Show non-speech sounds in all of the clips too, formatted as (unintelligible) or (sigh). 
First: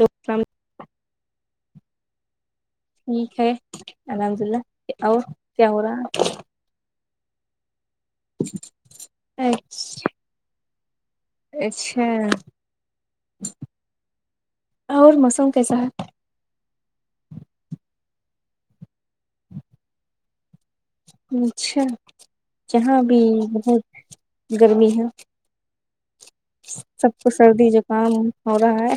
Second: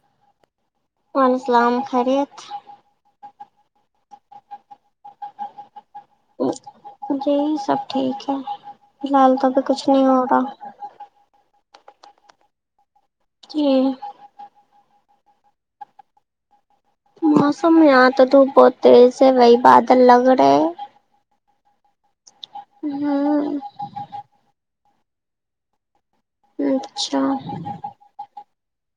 لقسام (inaudible) وعلیکم السلام خیریت ٹھیک ہے الحمد للہ اور کیا ہو رہا ہے جی سب ٹھیک ہے فی الحال تو ابھی کچھ نہیں اچھا ہو رہا اچھا کے اور موسم کیسا ہے موسم یہاں تو دھوپ بہت تیز ہے وہی بادل لگ رہے ہے اچھا جہاں بھی ہوں بہت گرمی ہے سب اچھا کو سردی زخام ہو رہا ہے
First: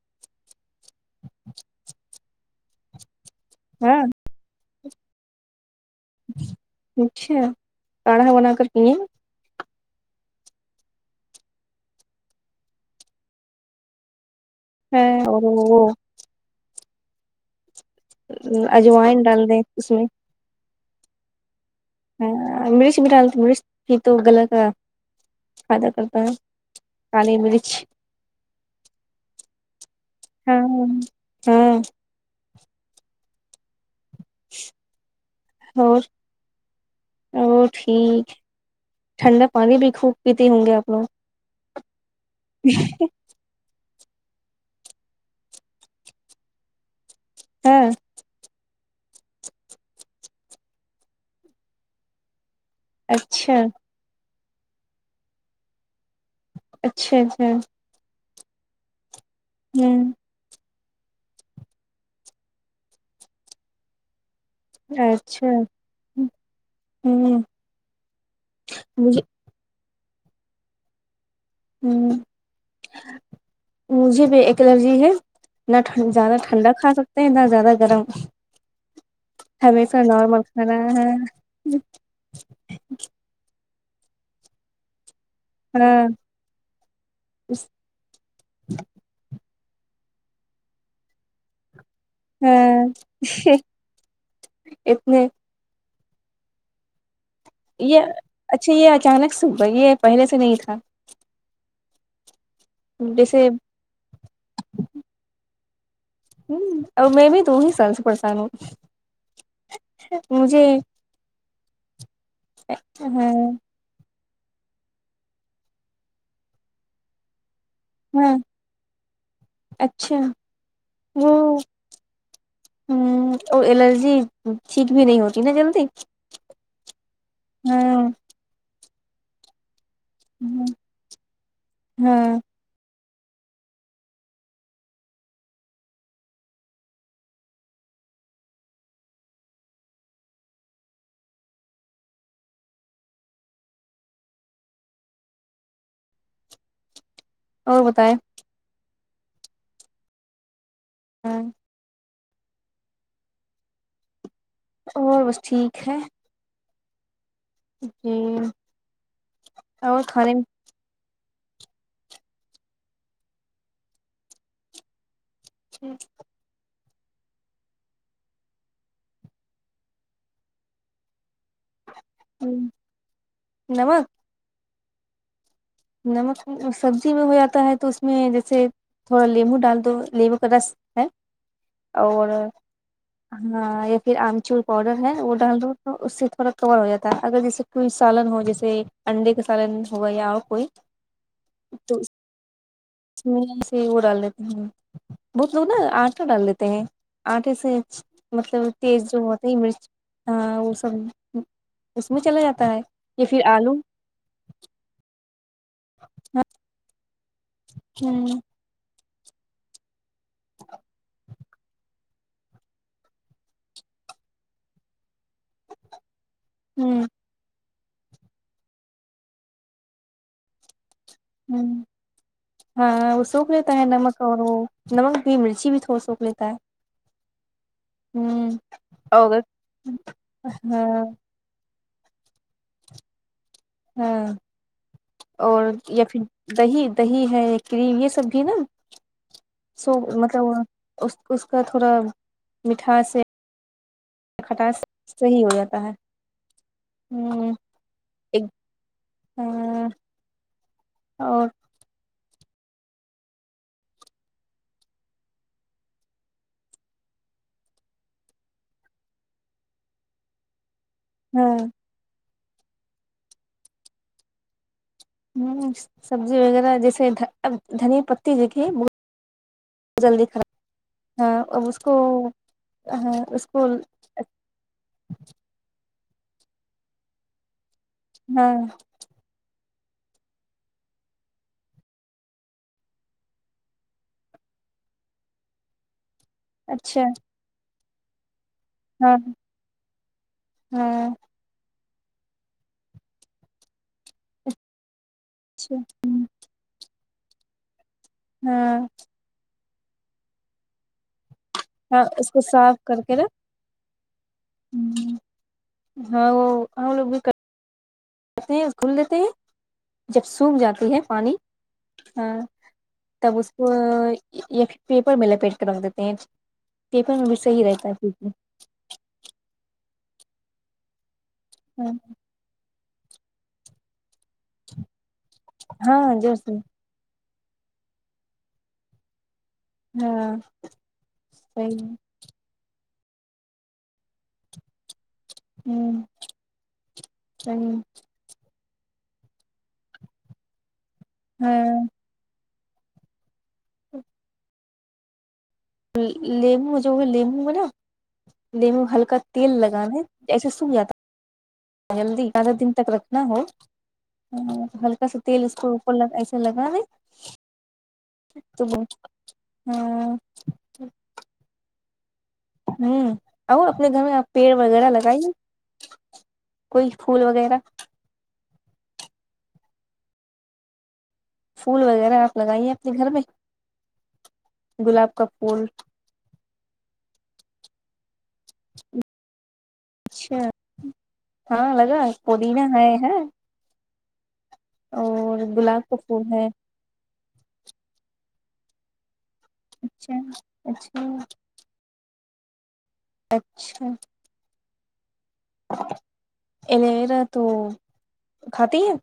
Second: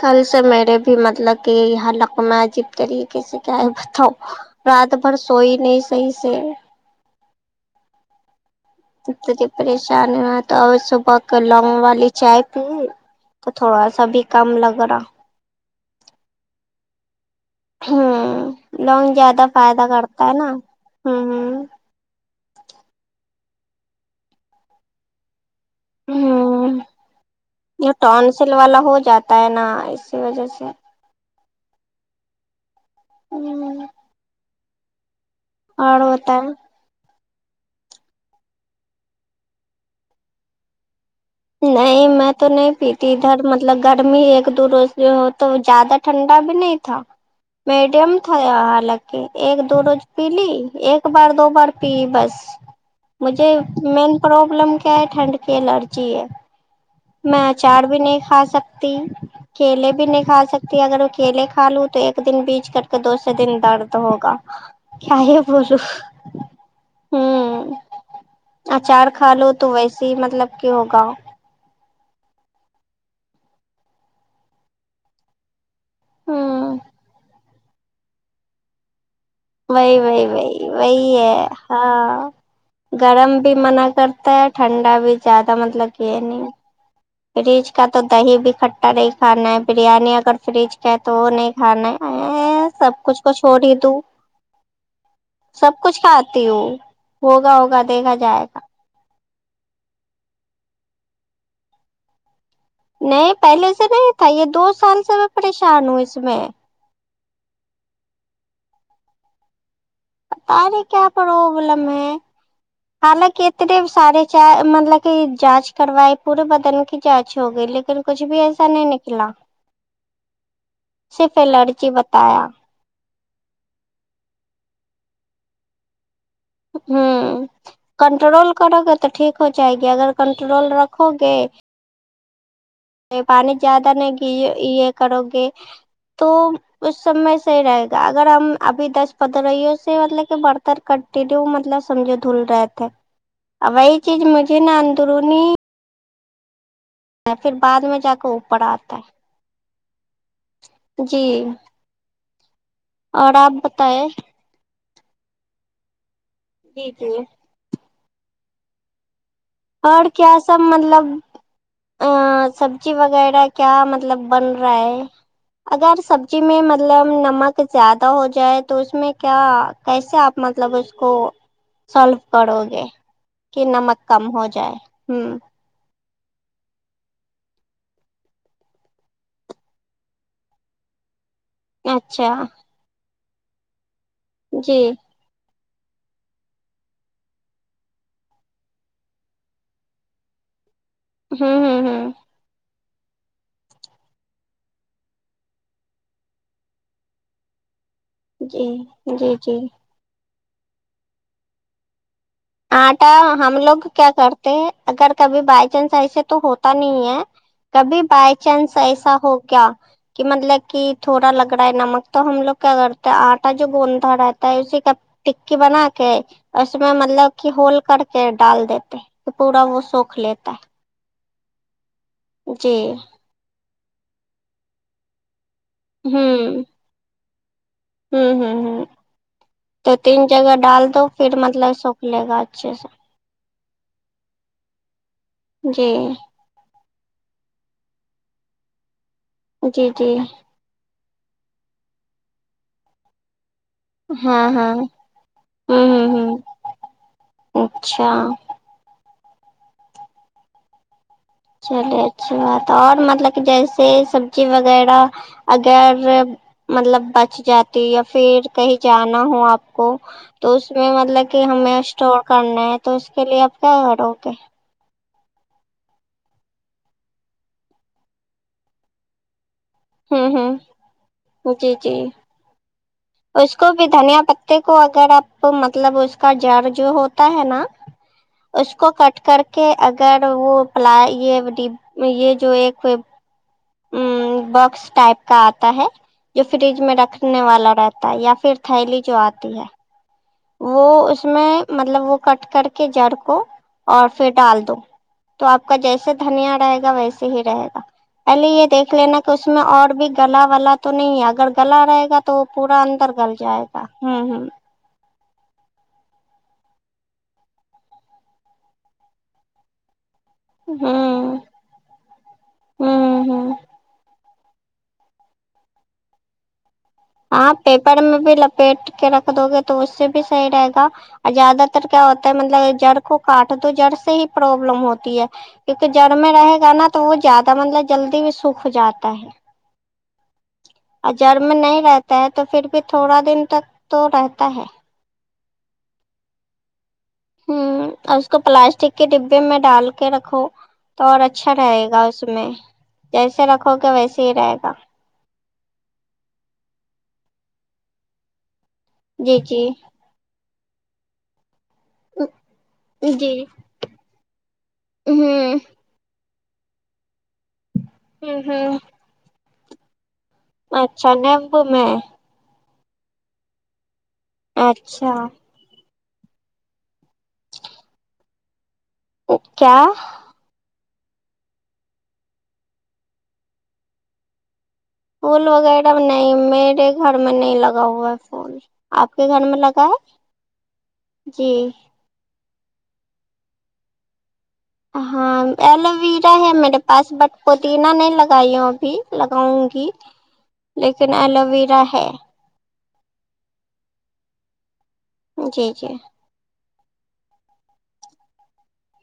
کل سے میرے بھی مطلب کہ یہ حل لخ میں عجیب طریقے سے کیا ہے ہاں بتاؤ رات بھر سوئی نہیں صحیح سے اچھا کاڑھا بنا کر پئیں پریشان ہو تو آؤ صبح کا لونگ والی چائے پی تھوڑا سا بھی کم لگ رہا (unintelligible) ہوں لونگ اجوائن زیادہ ڈال دیں فائدہ اس میں کرتا ہے نا ہمم ہاں مرچ بھی ڈال تو مرچ ہی تو غلط آ فائدہ کرتا ہے کالی مرچ ٹون سل والا ہو جاتا ہے نا اس ہاں ہاں اور ہوتا ہے او ٹھیک ٹھنڈا پانی بھی خوب پیتے ہوں گے آپ لوگ نہیں میں تو نہیں پیتی اھر مطلب گرمی ایک دو روز بھی ہو تو زیادہ ٹھنڈا بھی نہیں تھا ہاں میڈم یا حالانکہ کے ایک دو روز پی لی ایک بار دو بار پی بس مجھے اچھا مین پرابلم کیا ہے ٹھنڈ کی الرجی ہے اچھا میں اچھا اچار بھی نہیں کھا سکتی کیلے بھی ہوں نہیں کھا سکت تے اگر کیلے کھا لوں تو ایک دن بیج کر کے دوسرے دن درد ہوگا کیا ہی اچھا ہوں بولو ہوں اچار مجھے کھا لو تو ویسے ہی مطلب کہ ہوگا ہوں مجھے بھی ایک الرجی ہے نہ ٹھ زیادہ ٹھنڈا ہوں کھا سکتے ہیں نہ زیادہ گرم وہی ہمیشہ وہی نارمل وہی کھانا وہی ہے ہاں گرم بھی منع کرتا ہے ٹھنڈا بھی زیادہ مطلب ہاں یہ نہیں فریج کا تو دہی بھی کھٹا نہیں کھانا ہے بریانی اگر فریج کا تو نہیں کھانا امم سب ہاں کچھ تو چھوڑ ہی دو اتنے سب کچھ کھاتی ہوں ہوگا ہوگا یہ دیکھا جائے گا اچھا یہ اچانک سب یہ پہلے سے نہیں تھا نہیں جیسے پہلے سے نہیں تھا یہ دو سال سے میں پریشان ہوں اس میں اہ اور میں بھی دو ہی سال سے پریشان ہو ارے کیا پرابلم ہے ہاں حالانکہ اتنے سارے جا مطلب کہ جانچ کروائی پورے بدن کی جانچ ہو گئی لیک لیکن کچھ ہاں بھی ایسا نہیں نکلا اچھا صرف الرجی بتایا ہوں اور الرجی ٹھیک بھی نہیں ہوتی نا جلدی ہم ہاں کنٹرول کرو گے تو ٹھیک ہو جائے گی اگر کنٹرول رکھو گے ہوں یہ پانی زیادہ نہیں گی یہ کرو گے تو اس سب میں صحیح رہے گا اگر ہم ابھی دس پندریوں سے مطلب کہ برتر کٹ دوں مطلب سمجھو دھل رہا تھا وہی چیز مجھے نا اندرونی پھر بعد اور میں جا بتائیں کے اوپر آتا ہے جی اور آپ بتاۓ اور بس ٹھیک ہے جی جی جی اور کیا سب مطلب آں سبزی وغیرہ کیا مطلب بن را ہے اگر سب جی میں مطلب نمک زیادہ ہو جائے تو اس میں کیا کیسے آپ مطلب اس کو سالو کرو گے کی نمک کم ہو جائے ہوں نمک سبزی میں ہو جاتا ہے تو اس میں جیسے تھوڑا لیمبو ڈال دو لیمبو کا رس ہے اور اچھا ہاں یا پھر آمچور جی پاؤڈر ہے وہ ڈال دو اس سے تھوڑا کور ہو جاتا ہے اگر جیسے کوئی سالن ہو جیسے انڈے کا سالن ہوگا یا اور کوئی ہوں ہوں تو ہوں اس میں سے ہی وہ ڈال لیتے ہیں بہت لوگ نا آٹا ڈال لیتے ہیں آٹے سے جی مطلب تیز جو جی ہوتی جی مرچ آ وہ سب اس میں چلا جات آٹا ہم لوگ کیا کرتے ہیں اگر کبھی بائی چانس ایسے تو ہوتا نہیں ہے کبھی بائی ہ چانس ایسا ہو کیا کی مطلب کی تھوڑا لگ رہا ہے نمک تو ہم لوگ کیا کرتے ہیں آٹا جو گوندتا رہتا ہے اسی کا ٹکی بنا کے اس میں ہ مطلب کی ہول کر کے ڈال دیتے پورا وہ سوکھ لیتا ہے جی ہاں وہ سوکھ لیتا ہے نمک اور وہ نمک بھی مرچی بھی وہ سوکھ لیتا ہے ہمم ہ ہمم ہمم اور تو تین جگہ ڈال دو ہاں پھر مطلب سوکھ لے گا اچھے سے ہاں اور جی یا فر دہی دہی ہے کریم یہ سب بھی نا جی سو جی مطلب اس اس کا تھوڑا مٹھاس ہے ہاں ہاں صحیح ہو ہمم جاتا ہے ہمم ہ ہمم اچھا ایک ہاں اور چلیے اچھی بات اور مطلب کہ جیسے سبزی وغیرہ اگر مطلب بچ جاتی یا پھر کہیں جانا ہو آپ کو تو اس میں م طلب کہ ہاں ہمیں اسٹور کرنا ہے تو اس کے لیے آپ کیا کرو گے ہمم سبزی وغیرہ جیسے اب دھنی پتی جو جلدی ہوں خراب ہوں ہاں ا جی اس کو جی ہاں اس کو اسکول بھی دھنیا پتے کو اگر آپ مطلب اس کا جڑ جو ہوتا ہے نا ہاں اس کو کٹ کر کہ اگر وہ پ یہ یہ جو ایک (unintelligible) ا باکس ٹائپ کا آتا ہے جو فریج میں اچھا رکھنے والا رہتا ہے یا پھر تھیلی ہاں جو آتی ہے وہ ہاں اس میں مطلب وہ کٹ کر کے جڑ کو اور پھر ڈال دو تو آپ کا اچھا جیسے دھنیا رہے گا ویسے ہی رہے گا پہلے یہ ہاں دیکھ لینا تو اس میں اور بھی گلا ولا تو نہیں ہے اگر گلا ہاں رہے گا اس تو کو وہ پورا اندر گل جائے ہوں ہوں ہمم ہاں وہ ہم لوگ بھی کہتے ہیں کھل دیتے ہیں جب سوکھ جاتی ہے پانی ہوں ہاں ہوں تب اس ہوں کو یاھر پیپر میں لپیٹ کے رکھ دیتے ہیں پیپر میں بھی صحیح رہتا ہے فیٹ کے رکھ دو گے تو اس سے بھی صحیح رہے گا اور زیادہ تر ہاں کیا ہو مطلب جڑ کو کاٹ دو جڑ سے ہی پروابلم ہوتی ہے کیونکہ جڑ ہاں میں جیسے رہے گا نا تو وہ زیادہ مطلب جلدی بھی سوکھ جاتا ہے ہاں اور جڑ میں صحیح نہیں رہتا ہے تو پھر بھی تھوڑا دن تک تو رہتا ہے ہوں صحیح ہوں اور اس کو پلاسٹک کے ڈبے میں ڈال کے رکھو تو اور اچھا رہے ہاں گا اس میں جیسے رکھو گے ویسے ہی رہے گا لیمو جو لیمو میں نا لیمو ہلکا جی تیل جی لگانا جسے سوکھ جاتا جلدی زیادہ دن تک رکھنا جی ہو ہلکا سا تیل اس ہوں کو ایسے لگا دے ہ تو ب ہوں ہاں اچھا نیمبو میں ہوں اور اپنے گھر میں آپ پیڑ وغیرہ اچھا لگائیے کوئی پھول وغیرہ کیا پھول وغیرہ آپ لگائیے اپنے گھر میں گلاب کا پھول وغیرہ نہیں میرے گھر میں نہیں لگا ہوا ہے پھول آپ کے گھر میں لگا اچھا ہے جی ہاں لگا پودینہ ہے ہ ہاں گلاب ایلو کا پھول ویرا ہے میرے پاس بٹ پودینہ نہیں لگائی ہوں ابھی لگاؤں گی اچھا کی اچھا لیکن ایلو ویرا ہے اچھا جی جی ایلوویرا تو کھاتی ہو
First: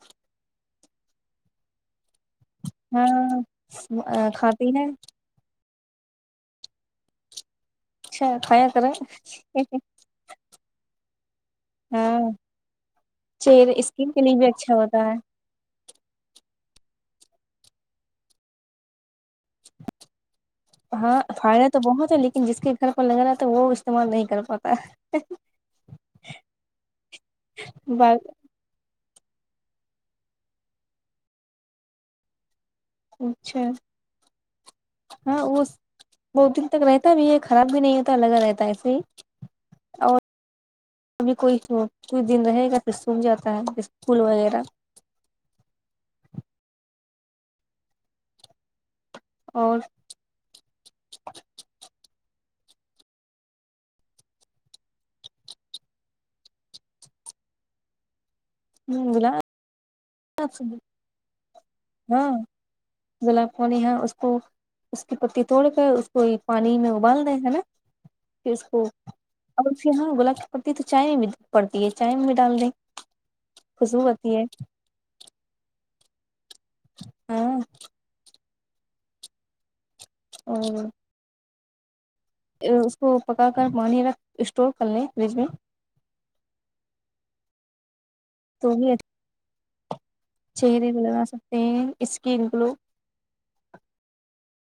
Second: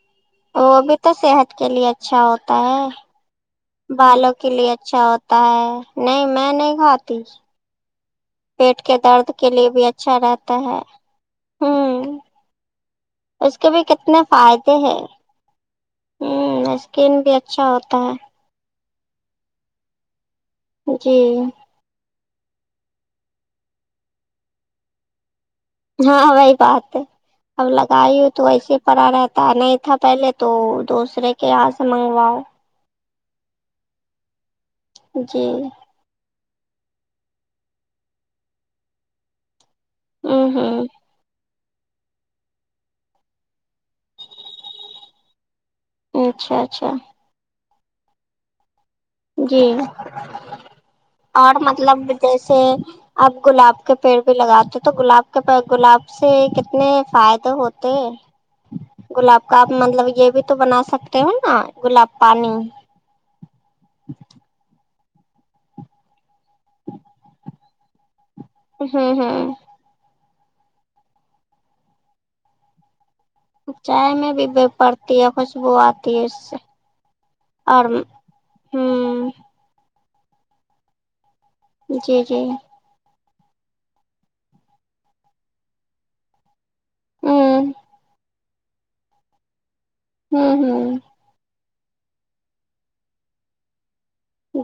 وہ بھی تو صحت کے لیے اچھا ہوتا ہے ہاں بالوں کے کھاتی لیے ہے اچھا ہو تا ہے نہیں میں نہیں کھاتی اچھا کھایا پیٹ کریں کے درد کے لیے بھی اچھا رہتا ہے ہاں ہوں اس کے چہرے بھی اسکن کے کتنے لیے بھی اچھا فائدے ہیں ہوتا ہے ہوں اسکن بھی اچھا ہوتا ہے ہے جی ہاں فائد تو بہت ہے لیکن جس کے گھر پر لگا رہا تھا وہ استعمال نہیں کر پاتا ہاں وہی بات ہے اب لگائی بات ہو تو ویسے پڑا رہتا نہیں تھا پہلے تو دوسرے کے یہاں سے منگواؤ اچھا ہاں جی وہ بہت دن تک رہتا بھی ہے خراب بھی نہیں ہوتا لگا رہتا ایسے ہی اور ہوں ہوں ابھی کوئی کچھ دن رہے گا تو پھر سکھ جاتا ہے اسکول وغیرہ اچھا اچھا جی اور اور مطلب جیسے اب گلاب کے پیڑ بھی لگاتے تو گلاب کے گلاب سے کتنے فائدے ہوتے ہے گلاب کا آپ مطلب یہ بھی تو بنا سکتے ہو نا گلاب ہاں پانی گلاب پانی ہے اس کو اس کی پتی توڑ کر اس کو یہ پانی میں ابال دیں ہے نا پھر اس کو ہوں ہوں یہاں گلاب کی پتی ہے تو چائے میں بھی پڑتی ہے چائے میں بھی ڈال دیں خوشبو چائے میں آتی ہے بھی پڑتی ہے خوشبو آتی ہے اس سے ہاں اور بھی ہوں اور جی جی اس کو پکا کر پانی رکھ اسٹور کر لیں فریج میں ہوں تو بھی اب ہوں چہرے ہوں کو لگا سکتے ہیں اسکن گلو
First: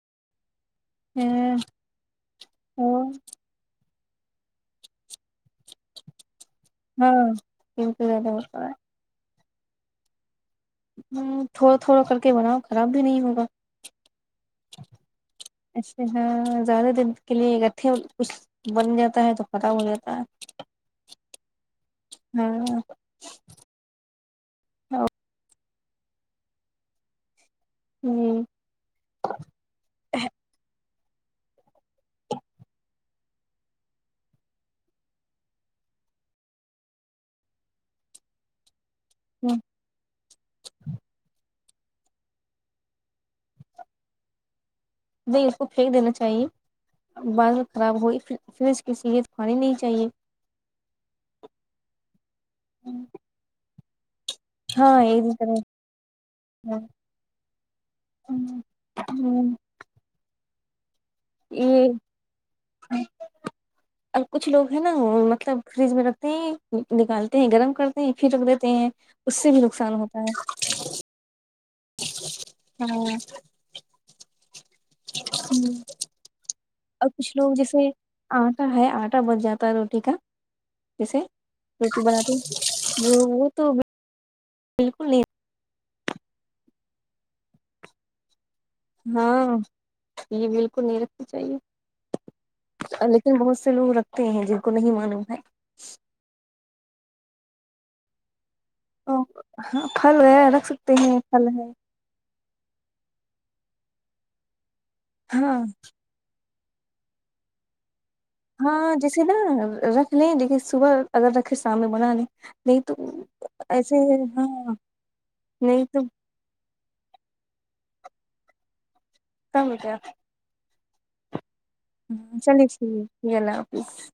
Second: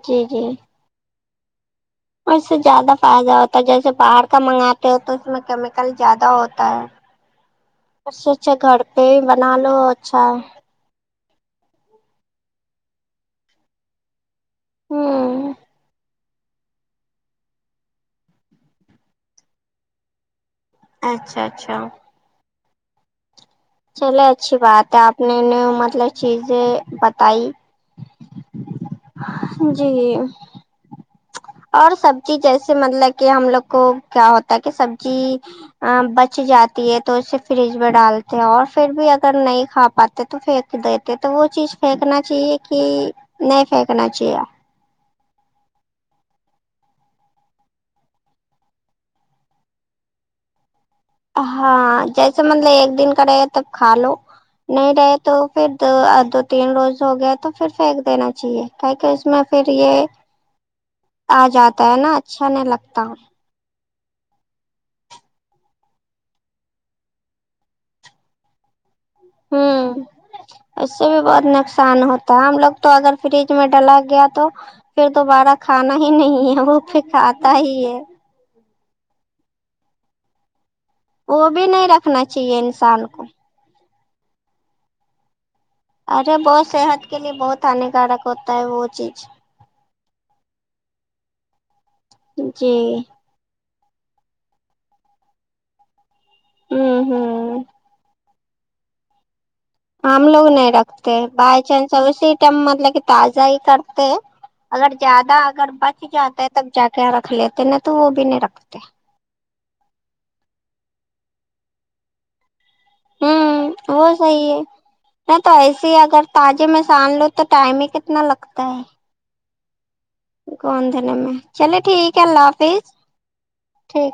جی جی ہوں اور اس سے زیادہ فائدہ ہوتا ہے جیسے باہر کا منگاتے ہو تو اس میں کیمیکل زیادہ ہو ہوتا ہے بالکل اس زیادہ سے اچھا ہوتا ہے گھر پہ بنا لو اچھا ہے ہوں تھوڑا تھوڑا کر کے بناؤ خراب بھی نہیں ہوگا ہوں اچھا ہاں زیادہ دیر کے لیے رکھے کچھ بن جاتا ہے تو خراب ہو جاتا ہے اچھا اچھا ہاں چلے اچھی بات ہے آپ نے نیو مطلب چیزیں بتائی ہوں جی اور سبزی جیسے مطلب کہ ہم لوگ کو کیا ہوتا ہے کہ سبزی بچ جاتی ہے تو اسے فریج میں ڈال اور پھر بھی اگر نہیں کھا پاتے تو پھیک دیتے تو وہ چیز پھینکنا چاہیے کہ نہیں پھینکنا چاہیے نہیں اس کو پھینک دینا چاہیے بعد میں خراب ہوئی فریج کی چیزے تو کھانی نہیں چاہیے ہاں جیسے مطلب ایک دن کا راہے تب کھا لو نہیں ہاں رہے تو ایک پھر طرح دو دو تین روز ہو گیا تو پھر پھینک دینا چاہیے کا کہ اس میں پھر یہ آ جاتا ہے یہ نا اچھا نہیں لگتا اور کچھ لوگ ہیں نا وہ مطلب فریج میں رکھتے ہیں نکالتے ہیں گرم کرتے ہیں پھر رکھ دیتے ہیں اس سے بھی نقصان ہوں ہوتا ہے اس سے بھی بہت نقصان ہوتا ہے ہم لوگ تو اگر ہاں فریج میں ڈالا گیا تو پھر دوبارہ کھانا ہی نہیں ہے وہ پھر اور کچھ کھاتا لوگ ہی جیسے ہے آٹا ہے آٹا بچ جاتا ہے روٹی کا جیسے وہ بھی نہیں روٹی رکھنا بناتے چاہیے انسان کو ہے تو بالکل نہیں ارے وہ صحت کے لیے بہت ہانیکارک ہوتا ہے وہ چیز ہاں یہ بالکل نہیں رکھنی چاہیے جی لیکن بہت سے لوگ رکھتے ہیں جن کو نہیں معلوم ہے ہوں ہوں تو پھل ہے رکھ سکتے ہیں پھل ہے سو سیٹم مطلب کہ تازہ ہی کرتے ہیں اگر زیادہ ہاں اگر بچ جاتا ہے تب جا کے رکھ لیتے نا تو وہ بھی نہیں رکھ ہاں جیسے نا رکھ لیں لیکن صبح اگر رکھیں شام میں بنا لیں نہیں تو ہوں ایسے وہ صحیح ہے ہاں نہیں ایسے ہی تو اگر تازے میں سان لو تو ٹائم ہی کتنا لگتا ہے (unintelligible) گندن میں چلے ٹھیک ہے ہاں اللہ چلیے حافظ چلیے ٹھیک ہے اللہ حافظ ٹھیک